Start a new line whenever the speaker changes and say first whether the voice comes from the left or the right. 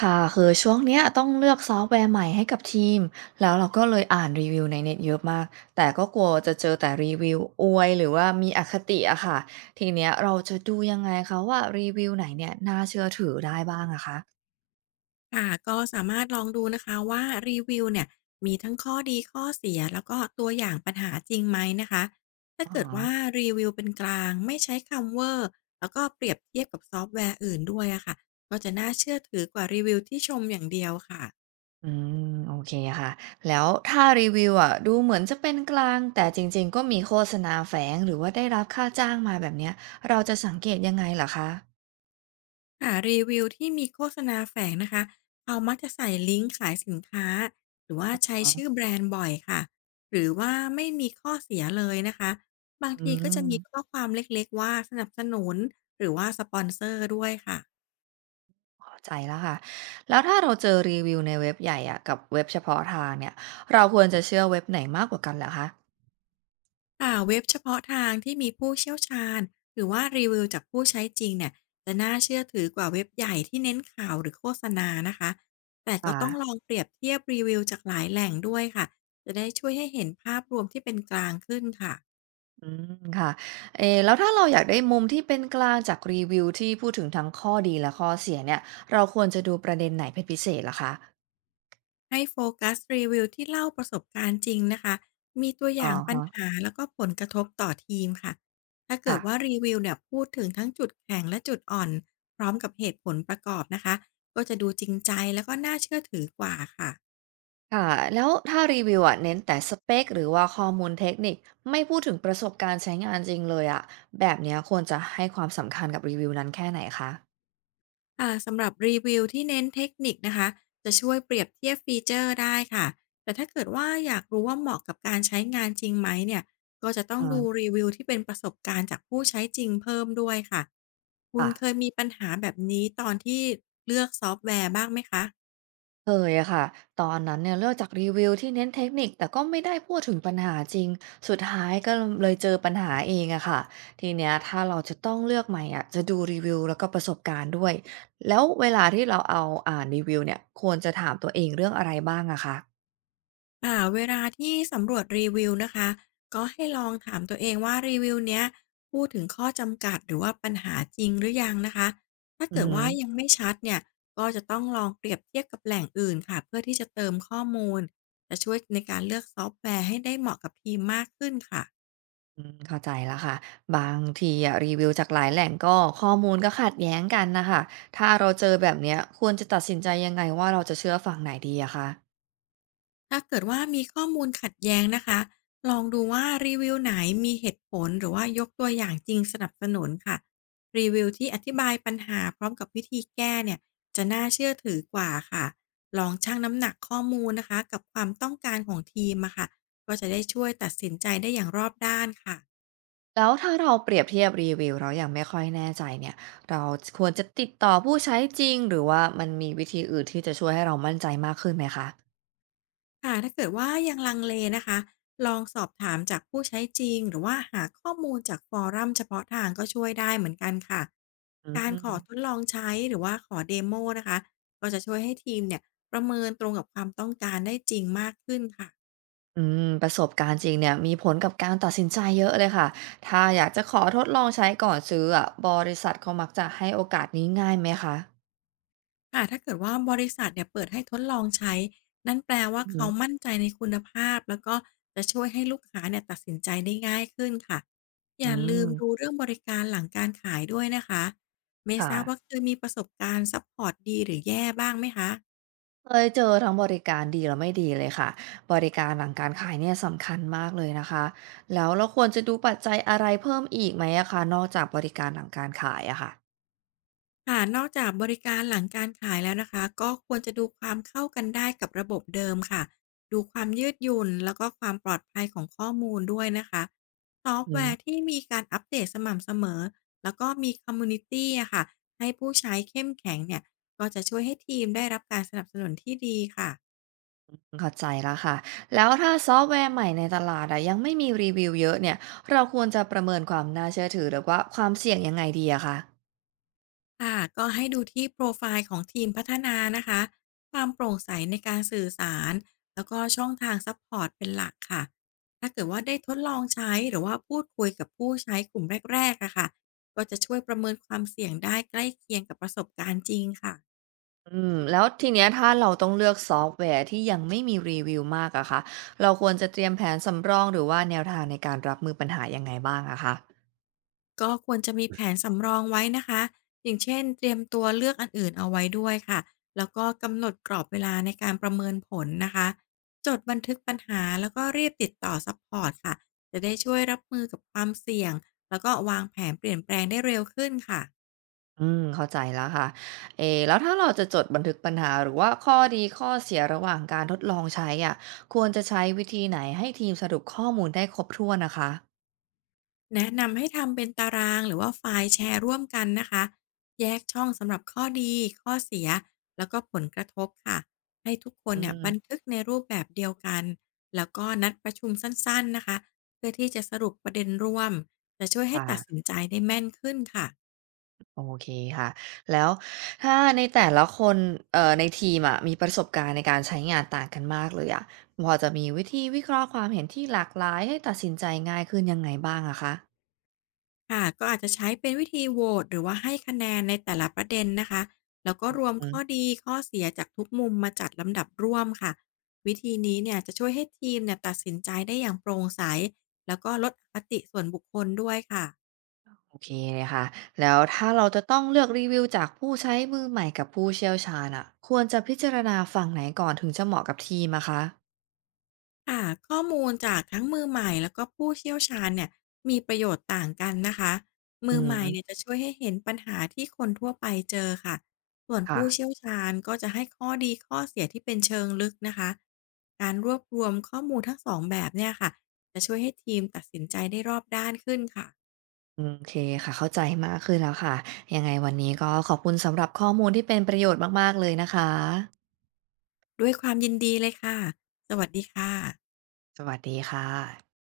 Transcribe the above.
right: ค่ะคือช่วงเนี้ยต้องเลือกซอฟต์แวร์ใหม่ให้กับทีมแล้วเราก็เลยอ่านรีวิวในเน็ตเยอะมากแต่ก็กลัวจะเจอแต่รีวิวอวยหรือว่ามีอคติอะค่ะทีเนี้ยเราจะดูยังไงคะว่ารีวิวไหนเนี่ยน่าเชื่อถือได้บ้างอะคะ
left: ค่ะก็สามารถลองดูนะคะว่ารีวิวเนี่ยมีทั้งข้อดีข้อเสียแล้วก็ตัวอย่างปัญหาจริงไหมนะคะถ้า
right: อ๋อ
left: เกิดว่ารีวิวเป็นกลางไม่ใช้คำเวอร์แล้วก็เปรียบเทียบกับซอฟต์แวร์อื่นด้วยอะค่ะก็จะน่าเชื่อถือกว่ารีวิวที่ชมอย่างเดียวค่ะ
right: อืมโอเคค่ะแล้วถ้ารีวิวอะดูเหมือนจะเป็นกลางแต่จริงๆก็มีโฆษณาแฝงหรือว่าได้รับค่าจ้างมาแบบเนี้ยเราจะสังเกตยังไงเหรอคะ
left: ค่ะรีวิวที่มีโฆษณาแฝงนะคะเขามักจะใส่ลิงก์ขายสินค้าหรือว่าใช้
right: อ๋
left: ชื่อ
right: อ
left: แบรนด์บ่อยค่ะหรือว่าไม่มีข้อเสียเลยนะคะบาง
right: อื
left: ทีก็จะมีข้
right: ม
left: อความเล็กๆว่าสนับสนุนหรือว่าสปอนเซอร์ด้วยค่ะ
right: เข้าใจแล้วค่ะแล้วถ้าเราเจอรีวิวในเว็บใหญ่อะกับเว็บเฉพาะทางเนี่ยเราควรจะเชื่อเว็บไหนมากกว่ากันเหรอคะ
left: ค่ะเว็บเฉพาะทางที่มีผู้เชี่ยวชาญหรือว่ารีวิวจากผู้ใช้จริงเนี่ยจะน่าเชื่อถือกว่าเว็บใหญ่ที่เน้นข่าวหรือโฆษณานะคะแต่ก็
right: ค่ะ
left: ต้องลองเปรียบเทียบรีวิวจากหลายแหล่งด้วยค่ะจะได้ช่วยให้เห็นภาพรวมที่เป็นกลางขึ้นค่ะ
right: อืมค่ะเออแล้วถ้าเราอยากได้มุมที่เป็นกลางจากรีวิวที่พูดถึงทั้งข้อดีและข้อเสียเนี่ยเราควรจะดูประเด็นไหนเป็นพิเศษเหรอคะ
left: ให้โฟกัสรีวิวที่เล่าประสบการณ์จริงนะคะ มีตัวอย่า
right: อะ
left: งปัญ
right: ฮะ
left: หาแล้วก็ผลกระทบต่อทีมค่ะ ถ้าเกิดว่า
right: ค่ะ
left: รีวิวเนี่ยพูดถึงทั้งจุดแข็งและจุดอ่อนพร้อมกับเหตุผลประกอบนะคะ ก็จะดูจริงใจแล้วก็น่าเชื่อถือกว่าค่ะ
right: ค่ะแล้วถ้ารีวิวอะเน้นแต่สเปคหรือว่าข้อมูลเทคนิคไม่พูดถึงประสบการณ์ใช้งานจริงเลยอะแบบเนี้ยควรจะให้ความสำคัญกับรีวิวนั้นแค่ไหนคะ
left: ค่ะสำหรับรีวิวที่เน้นเทคนิคนะคะจะช่วยเปรียบเทียบฟีเจอร์ได้ค่ะแต่ถ้าเกิดว่าอยากรู้ว่าเหมาะกับการใช้งานจริงไหมเนี่ยก็จะต้องดู
right: อ่า
left: รีวิวที่เป็นประสบการณ์จากผู้ใช้จริงเพิ่มด้วยค่ะคุณเค
right: ค่ะ
left: ยมีปัญหาแบบนี้ตอนที่เลือกซอฟต์แวร์บ้างไหมคะ
right: เคยอะค่ะตอนนั้นเนี่ยเลือกจากรีวิวที่เน้นเทคนิคแต่ก็ไม่ได้พูดถึงปัญหาจริงสุดท้ายก็เลยเจอปัญหาเองอะค่ะทีเนี้ยถ้าเราจะต้องเลือกใหม่อะจะดูรีวิวแล้วก็ประสบการณ์ด้วยแล้วเวลาที่เราเอาอ่านรีวิวเนี่ยควรจะถามตัวเองเรื่องอะไรบ้างอะคะ
left: ค่ะเวลาที่สำรวจรีวิวนะคะก็ให้ลองถามตัวเองว่ารีวิวเนี้ยพูดถึงข้อจำกัดหรือว่าปัญหาจริงหรือยังนะคะถ้า
right: อือ
left: เกิด
right: ฮึ
left: ว่ายัง
right: อ
left: ไม่ชัดเนี่ยก็จะต้องลองเปรียบเทียบกับแหล่งอื่นค่ะเพื่อที่จะเติมข้อมูลจะช่วยในการเลือกซอฟต์แวร์ให้ได้เหมาะกับทีมมากขึ้นค่ะ
right: อืมเข้าใจแล้วค่ะบางทีอะรีวิวจากหลายแหล่งก็ข้อมูลก็ขัดแย้งกันนะคะถ้าเราเจอแบบเนี้ยควรจะตัดสินใจยังไงว่าเราจะเชื่อฝั่งไหนดีอะคะ
left: ถ้าเกิดว่ามีข้อมูลขัดแย้งนะคะ ลองดูว่ารีวิวไหนมีเหตุผลหรือว่ายกตัวอย่างจริงสนับสนุนค่ะรีวิวที่อธิบายปัญหาพร้อมกับวิธีแก้เนี่ยจะน่าเชื่อถือกว่าค่ะ ลองชั่งน้ำหนักข้อมูลนะคะกับความต้องการของทีมอะค่ะ ก็จะได้ช่วยตัดสินใจได้อย่างรอบด้านค่ะ
right: แล้วถ้าเราเปรียบเทียบรีวิวเราอยังไม่ค่อยแน่ใจเนี่ยเราควรจะติดต่อผู้ใช้จริงหรือว่ามันมีวิธีอื่นที่จะช่วยให้เรามั่นใจมากขึ้นไหมคะ
left: ค่ะถ้าเกิดว่ายังลังเลนะคะลองสอบถามจากผู้ใช้จริงหรือว่าหาข้อมูลจากฟอรัมเฉพาะทางก็ช่วยได้เหมือนกันค่ะ
right: อื
left: การขอทด
right: ม
left: ลองใช้หรือว่าขอเดโมนะคะก็จะช่วยให้ทีมเนี่ยประเมินตรงกับความต้องการได้จริงมากขึ้นค่ะ
right: อืมประสบการณ์จริงเนี่ยมีผลกับการตัดสินใจเยอะเลยค่ะถ้าอยากจะขอทดลองใช้ก่อนซื้ออะบริษัทเขามักจะให้โอกาสนี้ง่ายไหมคะ
left: ค่ะถ้าเกิดว่าบริษัทเนี่ยเปิดให้ทดลองใช้นั่นแปลว่า
right: อื
left: เขา
right: ม
left: มั่นใจในคุณภาพแล้วก็จะช่วยให้ลูกค้าเนี่ยตัดสินใจได้ง่ายขึ้นค่ะ อ
right: อื
left: ย่าลืมดู
right: ม
left: เรื่องบริการหลังการขายด้วยนะคะไม่ทราบว่า
right: ค่ะ
left: เคยมีประสบการณ์ซัพพอร์ตดีหรือแย่บ้างไหมคะ
right: เคยเจอทั้งบริการดีและไม่ดีเลยค่ะบริการหลังการขายเนี่ยสำคัญมากเลยนะคะแล้วเราควรจะดูปัจจัยอะไรเพิ่มอีกไหมอะคะนอกจากบริการหลังการขายอะค่ะ
left: ค่ะนอกจากบริการหลังการขายแล้วนะคะก็ควรจะดูความเข้ากันได้กับระบบเดิมค่ะดูความยืดหยุ่นแล้วก็ความปลอดภัยของข้อมูลด้วยนะคะซอฟ
right: อื
left: ต์แว
right: ม
left: ร์ที่มีการอัปเดตสม่ำเสมอแล้วก็มีคอมมูนิตี้อะค่ะให้ผู้ใช้เข้มแข็งเนี่ยก็จะช่วยให้ทีมได้รับการสนับสนุนที่ดีค่ะ
right: เข้าใจแล้วค่ะแล้วถ้าซอฟต์แวร์ใหม่ในตลาดอะยังไม่มีรีวิวเยอะเนี่ยเราควรจะประเมินความน่าเชื่อถือหรือว่าความเสี่ยงยังไงดีอะคะ
left: ค่ะก็ให้ดูที่โปรไฟล์ของทีมพัฒนานะคะความโปร่งใสในการสื่อสารแล้วก็ช่องทางซัพพอร์ตเป็นหลักค่ะถ้าเกิดว่าได้ทดลองใช้หรือว่าพูดคุยกับผู้ใช้กลุ่มแรกๆอะค่ะก็จะช่วยประเมินความเสี่ยงได้ใกล้เคียงกับประสบการณ์จริงค่ะ
right: อืมแล้วทีเนี้ยถ้าเราต้องเลือกซอฟต์แวร์ที่ยังไม่มีรีวิวมากอะคะเราควรจะเตรียมแผนสำรองหรือว่าแนวทางในการรับมือปัญหายังไงบ้างอะคะ
left: ก็ควรจะมีแผนสำรองไว้นะคะอย่างเช่นเตรียมตัวเลือกอันอื่นเอาไว้ด้วยค่ะ แล้วก็กำหนดกรอบเวลาในการประเมินผลนะคะ จดบันทึกปัญหาแล้วก็รีบติดต่อซัพพอร์ตค่ะ จะได้ช่วยรับมือกับความเสี่ยงแล้วก็วางแผนเปลี่ยนแปลงได้เร็วขึ้นค่ะ
right: อืมเข้าใจแล้วค่ะเอแล้วถ้าเราจะจดบันทึกปัญหาหรือว่าข้อดีข้อเสียระหว่างการทดลองใช้อะควรจะใช้วิธีไหนให้ทีมสรุปข้อมูลได้ครบถ้วนนะคะ
left: แนะนำให้ทำเป็นตารางหรือว่าไฟล์แชร์ร่วมกันนะคะแยกช่องสำหรับข้อดีข้อเสียแล้วก็ผลกระทบค่ะให้ทุกคน
right: อื
left: เนี่ยบั
right: ม
left: นทึกในรูปแบบเดียวกันแล้วก็นัดประชุมสั้นๆนะคะเพื่อที่จะสรุปประเด็นร่วมจะช่วยให้ตัด
right: ค่ะ
left: สินใจได้แม่นขึ้นค่ะ
right: โอเคค่ะแล้วถ้าในแต่ละคนในทีมอะมีประสบการณ์ในการใช้งานต่างกันมากเลยอะพอจะมีวิธีวิเคราะห์ความเห็นที่หลากหลายให้ตัดสินใจง่ายขึ้นยังไงบ้างอะคะ
left: ค่ะก็อาจจะใช้เป็นวิธีโหวตหรือว่าให้คะแนนในแต่ละประเด็นนะคะแล้วก็รวมข้อดีข้อเสียจากทุกมุมมาจัดลำดับร่วมค่ะวิธีนี้เนี่ยจะช่วยให้ทีมเนี่ยตัดสินใจได้อย่างโปร่งใสแล้วก็ลดอคติส่วนบุคคลด้วยค่ะ
right: โอเคเลยค่ะ แล้วถ้าเราจะต้องเลือกรีวิวจากผู้ใช้มือใหม่กับผู้เชี่ยวชาญอะควรจะพิจารณาฝั่งไหนก่อนถึงจะเหมาะกับทีมอะคะ
left: ค่ะข้อมูลจากทั้งมือใหม่แล้วก็ผู้เชี่ยวชาญเนี่ยมีประโยชน์ต่างกันนะคะ
right: อื
left: มือใหม่เนี่ย
right: ม
left: จะช่วยให้เห็นปัญหาที่คนทั่วไปเจอค่ะส่วน
right: ค่ะ
left: ผู้เชี่ยวชาญก็จะให้ข้อดีข้อเสียที่เป็นเชิงลึกนะคะการรวบรวมข้อมูลทั้งสองแบบเนี่ยค่ะจะช่วยให้ทีมตัดสินใจได้รอบด้านขึ้นค่ะ
right: อืมโอเคค่ะ เข้าใจมากขึ้นแล้วค่ะ ยังไงวันนี้ก็ขอบคุณสำหรับข้อมูลที่เป็นประโยชน์มากๆเลยนะคะ
left: ด้วยความยินดีเลยค่ะสวัสดีค่ะ
right: สวัสดีค่ะ